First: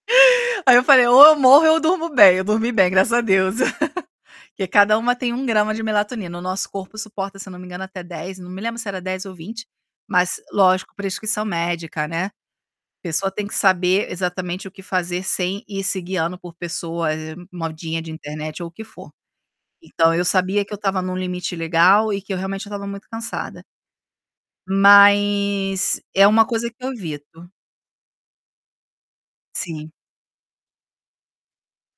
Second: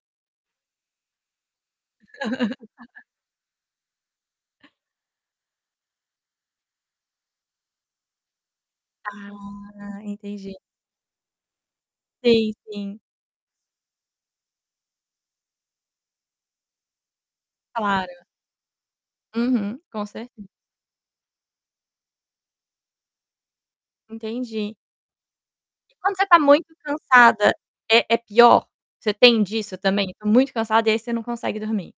Aí eu falei: "Ou eu morro, ou eu durmo bem", eu dormi bem graças a Deus, porque cada uma tem 1 grama de melatonina, o nosso corpo suporta se eu não me engano até 10, não me lembro se era dez ou 20, Ah, mas entendi. lógico prescrição médica, né. Sim, sim. Pessoa tem que saber exatamente o que fazer sem ir se guiando por pessoa, eh, modinha Claro. de internet ou o que for. Uhum, com Então, eu certeza. sabia que eu estava em um limite legal e que eu realmente eu estava muito cansada. Entendi. E Mas quando você é tá uma muito coisa que eu evito. cansada, é é pior? Você tem disso Sim. também: "Tô muito cansada" e aí você não consegue dormir?